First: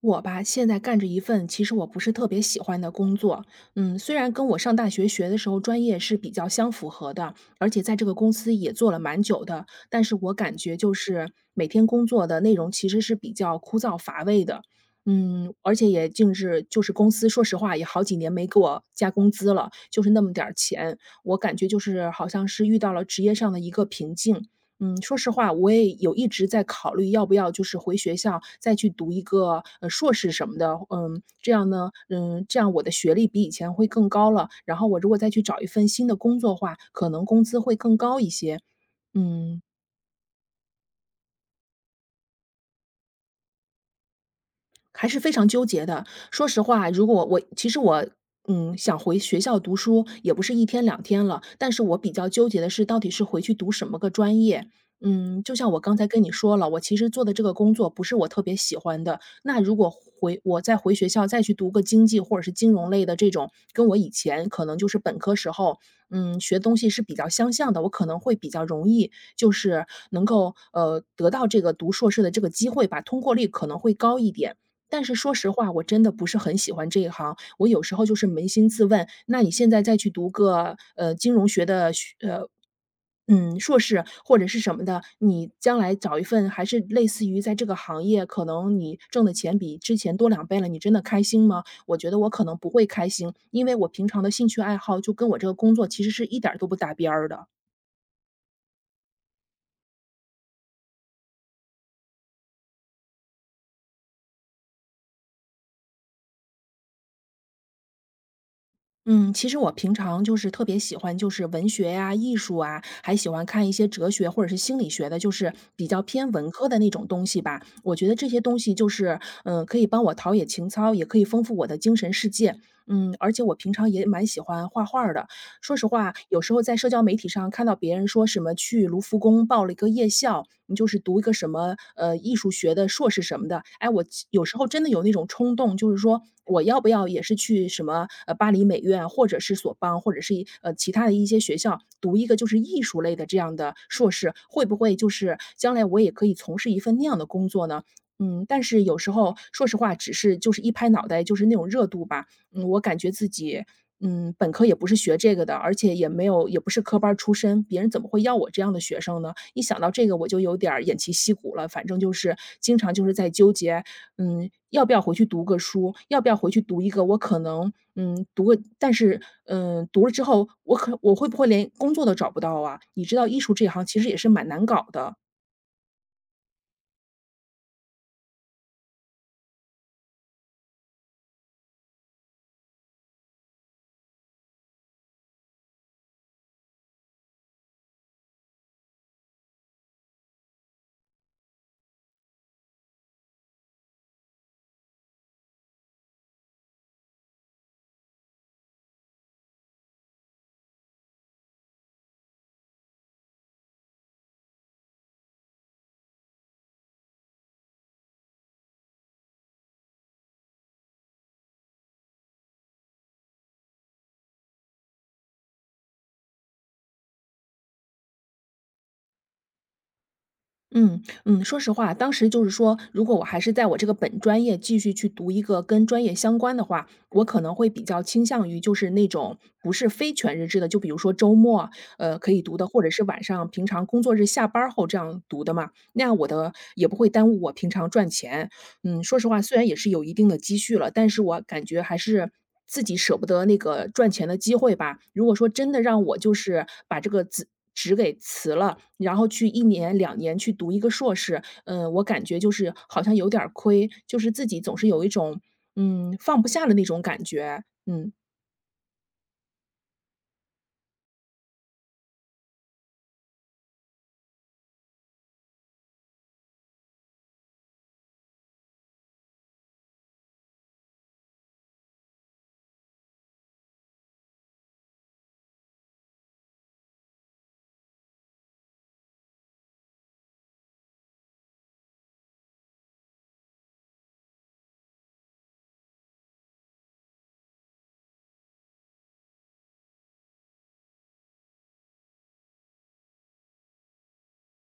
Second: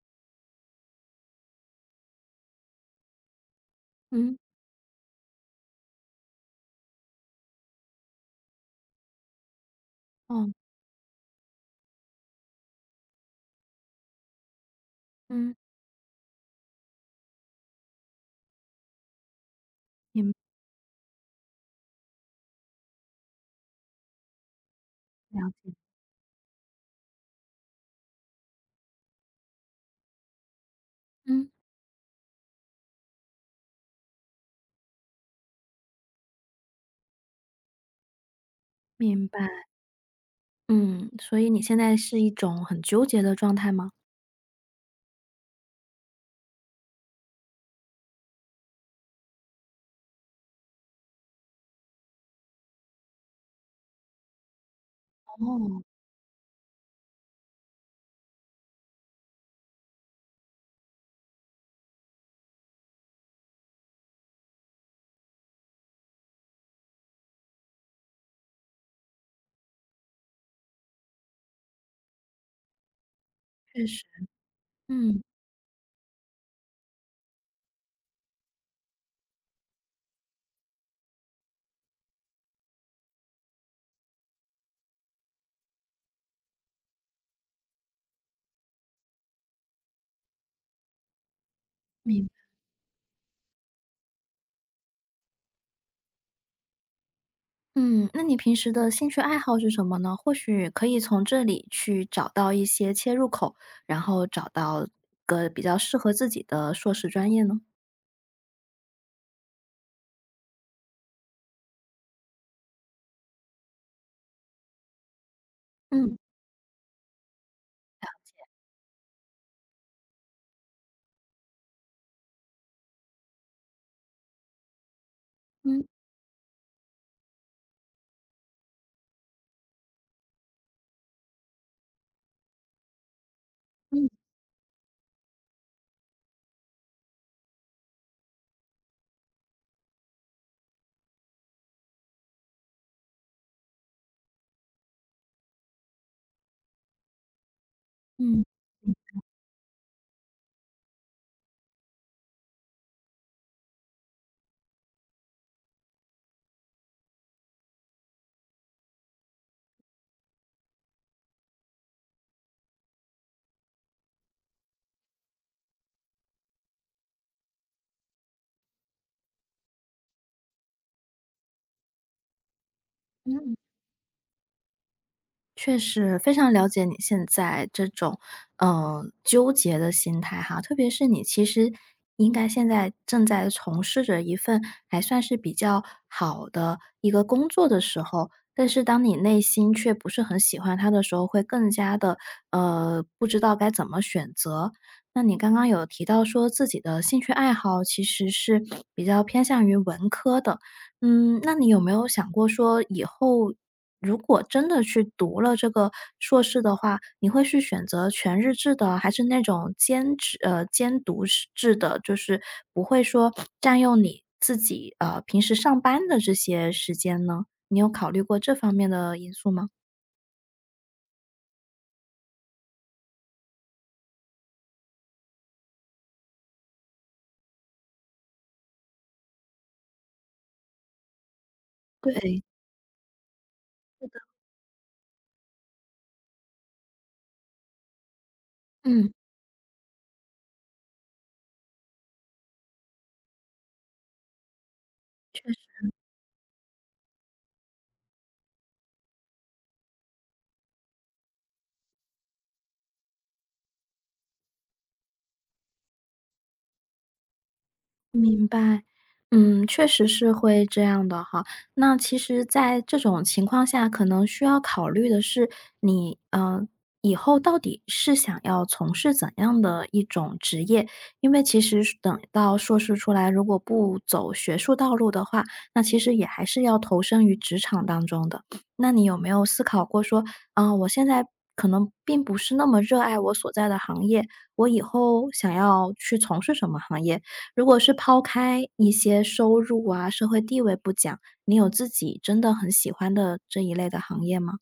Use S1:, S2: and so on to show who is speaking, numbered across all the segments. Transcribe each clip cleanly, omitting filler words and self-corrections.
S1: 我吧，现在干着一份其实我不是特别喜欢的工作，虽然
S2: 嗯，
S1: 跟我上大学学的时候专业是比较相符合的，而且在这个公司也做了蛮久的，但是我
S2: 哦，
S1: 感觉就是每天工作的内容其实是比较枯燥乏味的，
S2: 嗯。
S1: 而且也竟是就是公司说实话也好几年没给我加工资了，就是那么
S2: 明
S1: 点儿钱，我感觉就是好像是遇到了职业上的一个瓶颈，说实
S2: 了
S1: 话，我
S2: 解。
S1: 也有一直在考虑要不要就是回学校再去读一个，硕士什么的。嗯，
S2: 嗯，
S1: 这样呢，这样我的学历比以前会更高了，然后我如果再去找一份新的工作的话，可能工资会更高一些。
S2: 明白。
S1: 嗯。
S2: 嗯，所以你现在是一种很纠结的状态吗？
S1: 还是非常纠结的。说实话，如果我其实我，想回学校读书也不是一天两天了，但是我比较纠结的是，到底是回去读什么个专业。就像我
S2: 哦，
S1: 刚才跟你说了，我其实做的这个工作不是我特别喜欢的。那如果我再回学校再去读个经济或者是金融类的这种，跟我以前可能就是本科时候，学东西是比较相像的，我可能会比较容易，就是能够得到这个读硕士的这个机会吧，通过率可能
S2: 确
S1: 会
S2: 实，
S1: 高一点。但是
S2: 嗯，
S1: 说实话，我真的不是很喜欢这一行。我有时候就是扪心自问，那你现在再去读个，金融学的硕士或者是什么的，你将来找一份还是类似于在这个行业，可能你挣的钱比之前多2倍了，你真的开心吗？我觉得
S2: 明
S1: 我可能不会开心，因为我平常的兴趣爱好就跟我这个工作其实是一点儿都不搭边儿的。
S2: 嗯，嗯，那你平时的兴趣爱好是什么呢？或许可以从这里去找到一些切入口，然后找到个比较适合自己的硕士专业呢？
S1: 嗯，其实我平常就是特别喜欢，就是文学呀、艺术啊，还喜欢看一些哲学或者是心理学的，就是比较
S2: 嗯，
S1: 偏文科的那种东西吧。我觉得这些东西就是，可以帮我陶冶情操，也可以丰富我的精神世界。而且我平常也蛮喜欢画画儿的，说
S2: 嗯，
S1: 实话，有时候在社交媒体上看到别人说什么去卢浮宫报了一个夜校，你就是读一个什么艺术学的硕士什么的，哎，我
S2: 嗯，
S1: 有时候真的有那种冲动，就是说我要不要也是去什么巴黎美院，或者是索邦，或者是其他的一些学校读一个就是艺术类的这样的硕士，会不会就是将来我也可以从事一份那样的工作呢？
S2: 嗯，
S1: 但是有时
S2: 嗯。
S1: 候说实话，只是就是一拍脑袋，就是那种热度吧。我感觉自己本科也不是学这个的，而且也没有也不是科班儿出身，别人怎么会要我这样的学生呢？一想到这个我就有点儿偃旗息鼓了，反正就是经常就是在纠结，要不要回去读个书，要不要回去读一个我可能，读个，但是，读了之后，我会不会连工作都找不到啊？你知道艺
S2: 嗯。
S1: 术这行其实也是蛮难搞的，
S2: 确实，非常了解你现在这种，纠结的心态哈。特别是你其实应该现在正在从事着一份还算是比较好的一个工作的时候，但是当你内心却不是很喜欢它的时候，会更加的不知道该怎么选择。那你刚刚有提到说自己的兴趣爱好其实是比较偏向于文科的，嗯，那你有没有想过说以后如果真的去读了这个硕士的话，你会去选择全日制的，还是那种兼读式制的，就是不会说占用你自己，平时上班的这些时间呢？你有考虑过这方面的因素吗？
S1: 嗯，说实话，当时就是说，如果我还是在我这个本专业继续去读一个跟专业相关的话，我可能会比较倾向于就是那种不是非全日制的，就比如说周末，可以
S2: 对，
S1: 读的，或者是晚上平常工作日下班儿后这样读的嘛，那样我的也不会耽误我平常赚钱，
S2: 嗯。
S1: 说实话，虽然也是有一定的积蓄了，但是我感觉还是自己舍不得那个赚钱的机会吧。如果
S2: 确
S1: 说
S2: 实。
S1: 真的让我就是把这个职给辞了，然后去一年两年去读一个硕士，我感觉就是好像有点儿亏，就是自己总是有一种，放不下的那种感觉，嗯。
S2: 明白，嗯，确实是会这样的哈。那其实在这种情况下，可能需要考虑的是你，以后到底是想要从事怎样的一种职业。因为其实是等到硕士出来，如果不走学术道路的话，那其实也还是要投身于职场当中的。那你有没有思考过说，啊，我现在可能并不是那么热爱我所在的行业，我以后想要去从事什么行业？如果是抛开一些收入啊、社会地位不讲，你有自己真的很喜欢的这一类的行业吗？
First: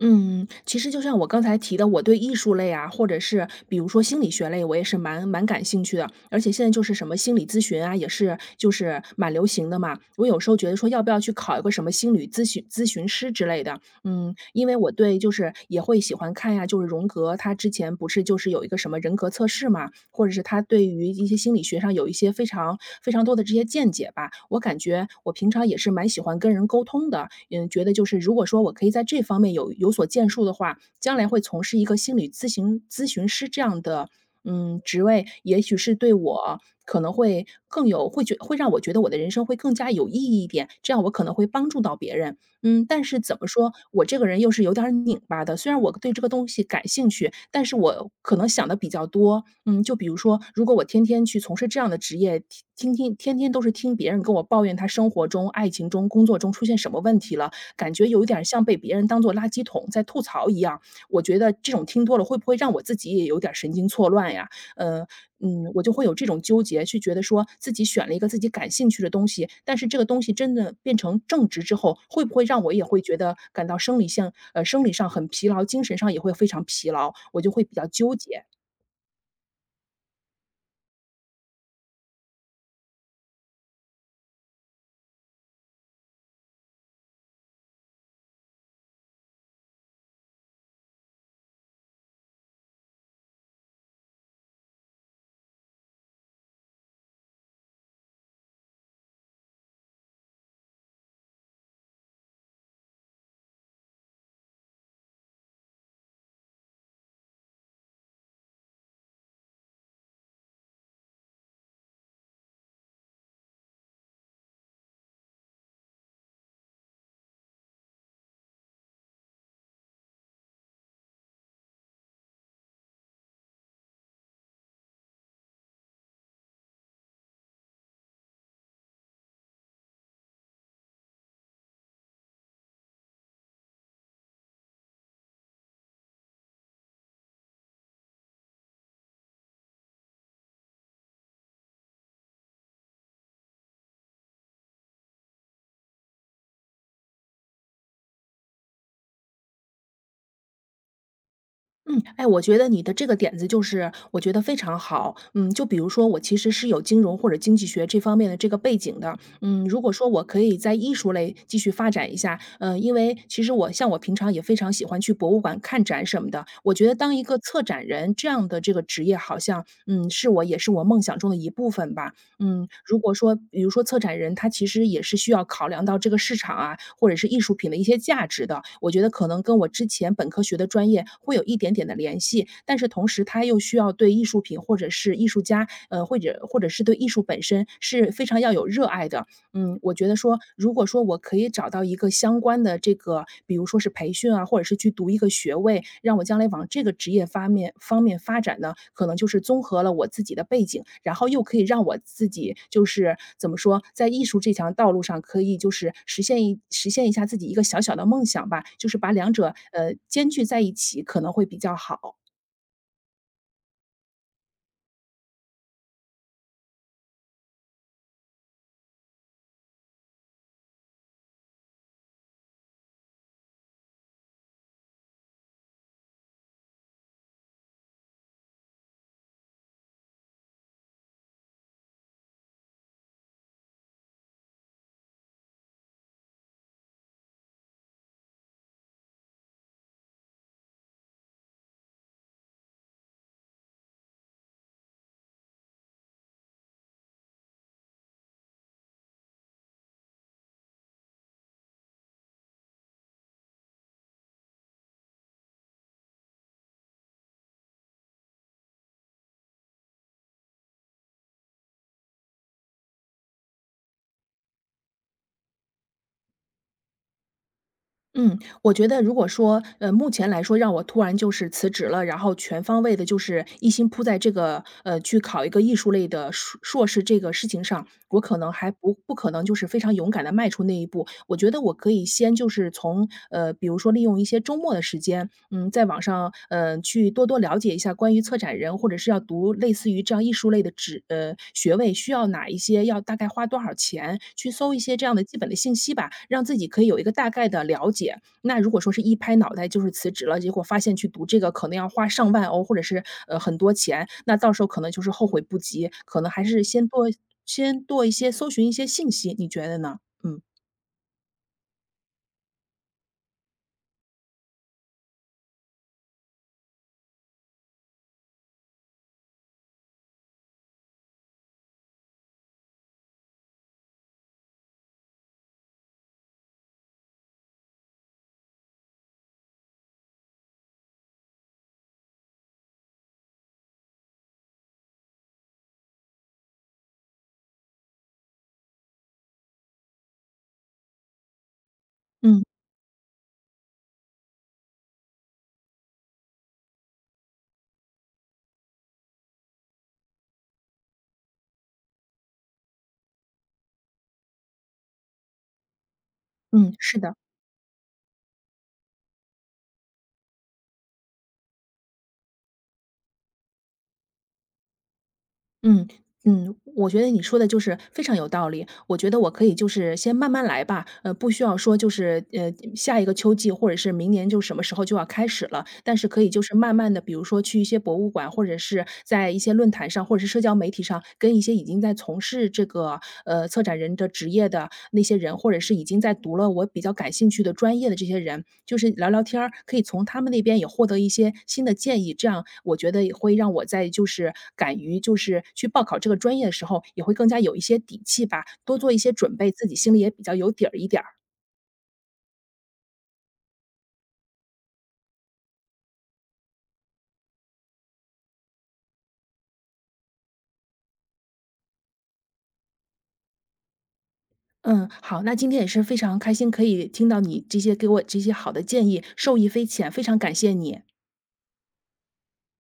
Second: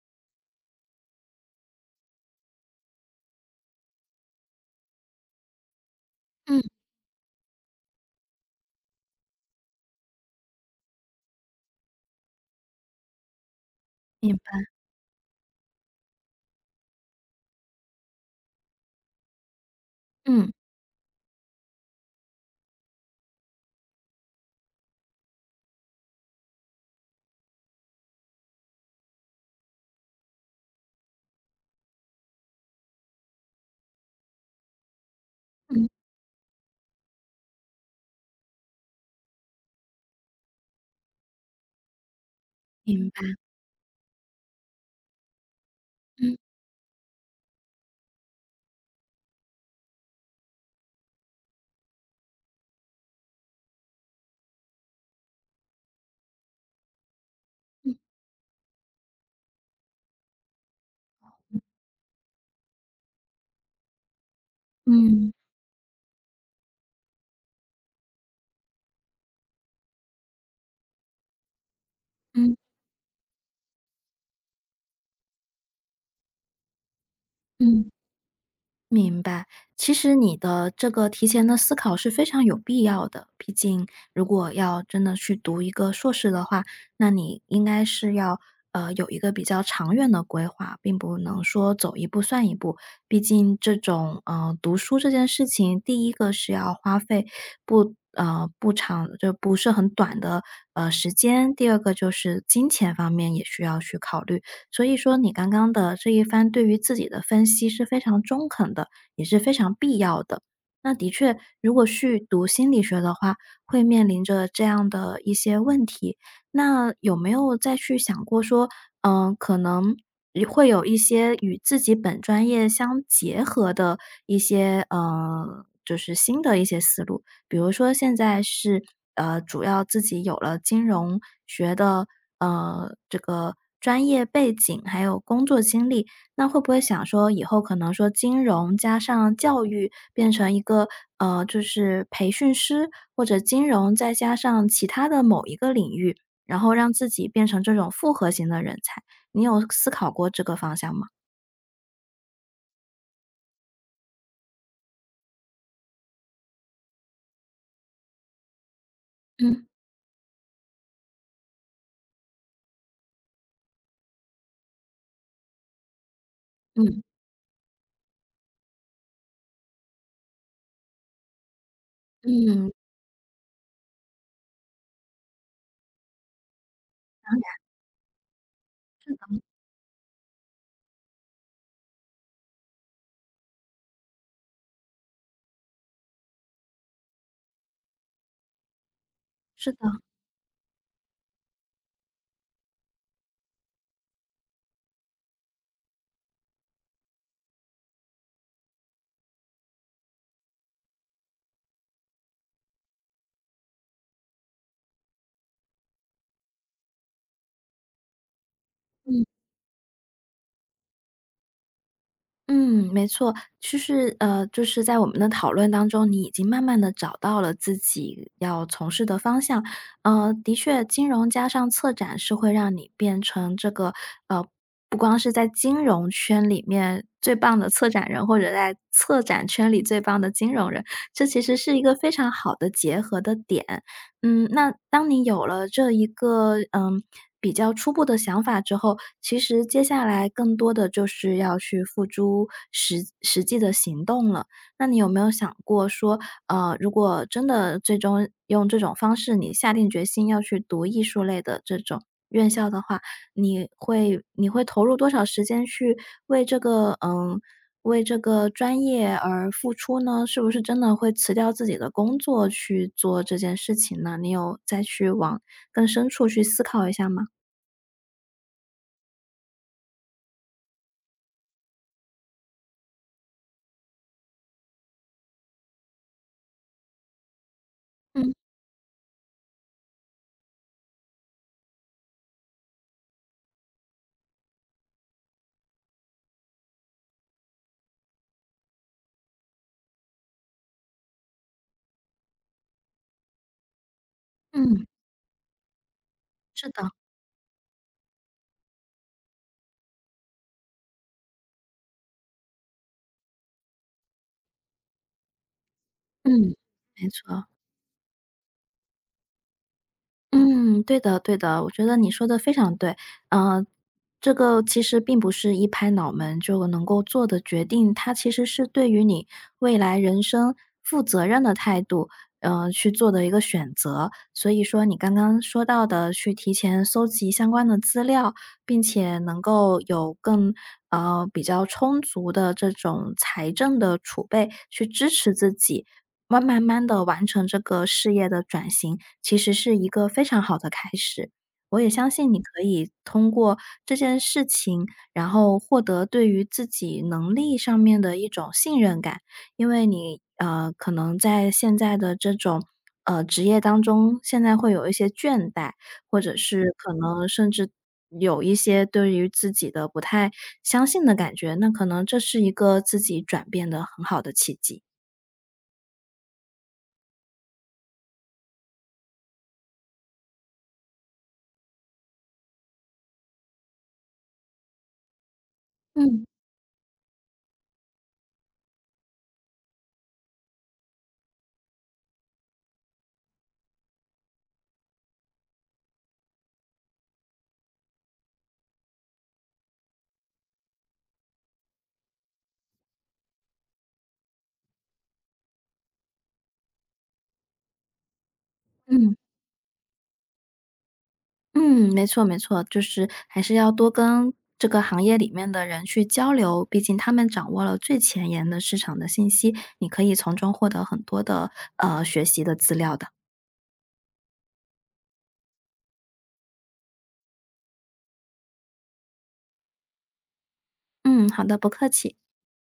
S1: 嗯，其实就像我刚才提的，我对艺术类啊，或者是比如说心理学类，我也是蛮感兴趣的。而且
S2: 嗯，
S1: 现在就是什么心理咨询啊，也是就是蛮流行的嘛。我有时候觉得说，要不要去考一个什么心理咨询师之类的，
S2: 明白。
S1: 因为我对就是也会喜欢看呀，就是荣格他之前不是就是有一个什么人格测试嘛，或者是
S2: 嗯。
S1: 他对于一些心理学上有一些非常非常多的这些见解吧。我感觉我平常也是蛮喜欢跟人沟通的，觉得就是如果说我可以在这方面有所建树的话，将来会从事一个心理咨询师这样的。职位也许
S2: 嗯，
S1: 是对我可能会更有，会觉会让我觉得我的人生会更加有意义一点，这样我可能会帮助到别人。但
S2: 明
S1: 是
S2: 白。
S1: 怎么说，我这个人又是有点儿拧巴的。虽然我对这个
S2: 嗯，
S1: 东西感兴趣，但是我可能想的比较多。嗯，就比如说，如果我天天去从事这样的职业，天天都是听别人跟我抱怨他生活中、爱情中、工作中出现什么问题了，感
S2: 嗯，
S1: 觉有一点儿像被别人当做垃圾桶在吐槽一样。我觉得这种听多了，会不会让我自己也有点儿神经错乱呀？嗯。
S2: 嗯，
S1: 我就会有这种纠结，去觉得说自己选了一个自己感兴趣的东西，但是这个东西真的变成正职之后，会不会
S2: 嗯。
S1: 让我也会觉得感到生理上很疲劳，精神上也会非常疲劳，我就会比较
S2: 嗯。
S1: 纠结。
S2: 明白，其实你的这个提前的思考是非常有必要的。毕竟，如果要真的去读一个硕士的话，那你应该是要有一个比较长远的规划，并不能说走一步算一步。毕竟，这种读书这件事情，第一个是要花费不长，就不是很短的时间；第二个就是金钱方面也需要去考虑。所以说你刚刚的这一番对于自己的分析是非常中肯的，也是非常必要的。那的确，如果去读心理学的话，会面临着这样的一些问题。那有没有再去想过说，可能也会有一些与自己本专业相结合的一些，就是新的一些思路？比如说现在是，主要自己有了金融学的，这个专业背景，还有工作经历，那会不会想说以后可能说金融加上教育变成一个，就是培训师，或者金融再加上其他的某一个领域，然后让自己变成这种复合型的人才，你有思考过这个方向吗？
S1: 嗯，哎，我觉得你的这个点子就是我觉得非常好。嗯，就比如说我其实是有金融或者经济学这方面的这个背景的。
S2: 嗯，
S1: 嗯，如果说我可以在艺术类继续发展一下，因为其实我像我平常也非常喜欢去博物馆看展什么的。我觉得
S2: 嗯，
S1: 当一个策展人这样的这个职业，好像是我也是我梦想中的一部分吧。
S2: 嗯，
S1: 如果说比如说策展人，他其实也是需要考量到这个市场啊，或者是艺术品的一些价值的。我觉得可能跟我之前本科学的专业会有一点点的联系，但是同时他又需要对艺术品或者是艺术家，或者是对艺术本身是非常要有热爱的。
S2: 是
S1: 我
S2: 的，
S1: 觉得说，如果说我可以找到一个相关的这个，比如说是培训啊，或者是去读一个学位，让我将来往这个职业方面发展呢，可能就是综合了我自己的背景，然后又可以让我自己就是怎么说，在艺术这条道路上可以就是实现一下自己一个小小的梦想吧，就是把
S2: 嗯。
S1: 两者兼具在一起，可能会比较好。
S2: 嗯，没错，其实，就是在我们的讨论当中，你已经慢慢的找到了自己要从事的方向。的确，金融加上策展是会让你变成这个，呃，不光是在金融圈里面最棒的策展人，或者在策展圈里最棒的金融人，这其实是一个非常好的结合的点。嗯，那当你有了这一个，比较初步的想法之后，其实接下来更多的就是要去付诸实际的行动了。那你有没有想过说，如果真的最终用这种方式，你下定决心要去读艺术类的这种院校的话，你会投入多少时间去为这个嗯，为这个专业而付出呢？是不是真的会辞掉自己的工作去做这件事情呢？你有再去往更深处去思考一下吗？
S1: 嗯，我觉得如果说，目前来说让我突然就是辞职了，然后全方位的，就是一心扑在这个，去考一个艺术类的硕士这个事情上，我
S2: 嗯
S1: 可能还不可能就是非常勇敢的迈出那一步。我觉得我可以先就是从，比如说利用一些周末的时间，在网上，去多多了解一下关于策展人，或者是要读类似于这样艺术类的学位，需要哪一些，要大概花多少钱，去搜一
S2: 嗯，
S1: 些这样的基本的信息吧，让自己
S2: 是
S1: 可以
S2: 的，
S1: 有一个大概的了解。那如果说是一拍脑袋就是辞职了，结果发现去读这个可能要花上万欧，或者是，很多钱，那到时候可能就是后悔不及，可能还
S2: 嗯。
S1: 是
S2: 没错。
S1: 先做一些搜寻一些信息，你觉得呢？嗯，
S2: 嗯，对的对的，我觉得你说的非常对。呃，这个其实并不是一拍脑门就能够做的决定，它其实是对于你未来人生负责任的态度，去做的一个选择。所以说你刚刚说到的去提前搜集相关的资料，并且能够有更，比较充足的这种财政的储备去支持自己，慢慢的完成这个事业的转型，其实是一个非常好的开始。我也相信你
S1: 嗯，
S2: 可以通过这件事情，然后获得对于自己能力上面的一种信任感，因为你，可能在现在的这种职业当中，现在会有一些倦怠，或者是
S1: 嗯，
S2: 可
S1: 是的。
S2: 能甚至有一些对于自己的不太相信的感觉，那可能这是一个自己转变的很好的契机。
S1: 嗯我觉得你说的就是非常有道理。我觉得我可以就是先慢慢来吧，不需要说就是下一个秋季或者是明年就什么时候就要开始了，但是可
S2: 嗯
S1: 以就是慢慢的，比如说去一些博物馆，或者是在一些论坛上，或者是社交媒体上，跟一些已经在从事这个策展人的职业的那些人，或者是已经在读了我比较感兴趣的专业的这些人，就是聊聊天儿，可以从他们那边也获得一些新的建议。这样我觉得也会让我在就是敢于就是去报考这个专业的时候，也会更加有一些底气吧，多做一些
S2: 嗯。
S1: 准备，自己心里也比较有底儿一点儿。
S2: 嗯，没错没错，就是还是要多跟这个行业里面的人去交流，毕竟他们掌握了最前沿的市场的信息，你可以从中获得很多的学习的资料的。
S1: 嗯，好，那今天也是非常开心，可以听到你这些给我这些好的建议，受益匪浅，非常感谢你。
S2: 嗯，好的，不客气。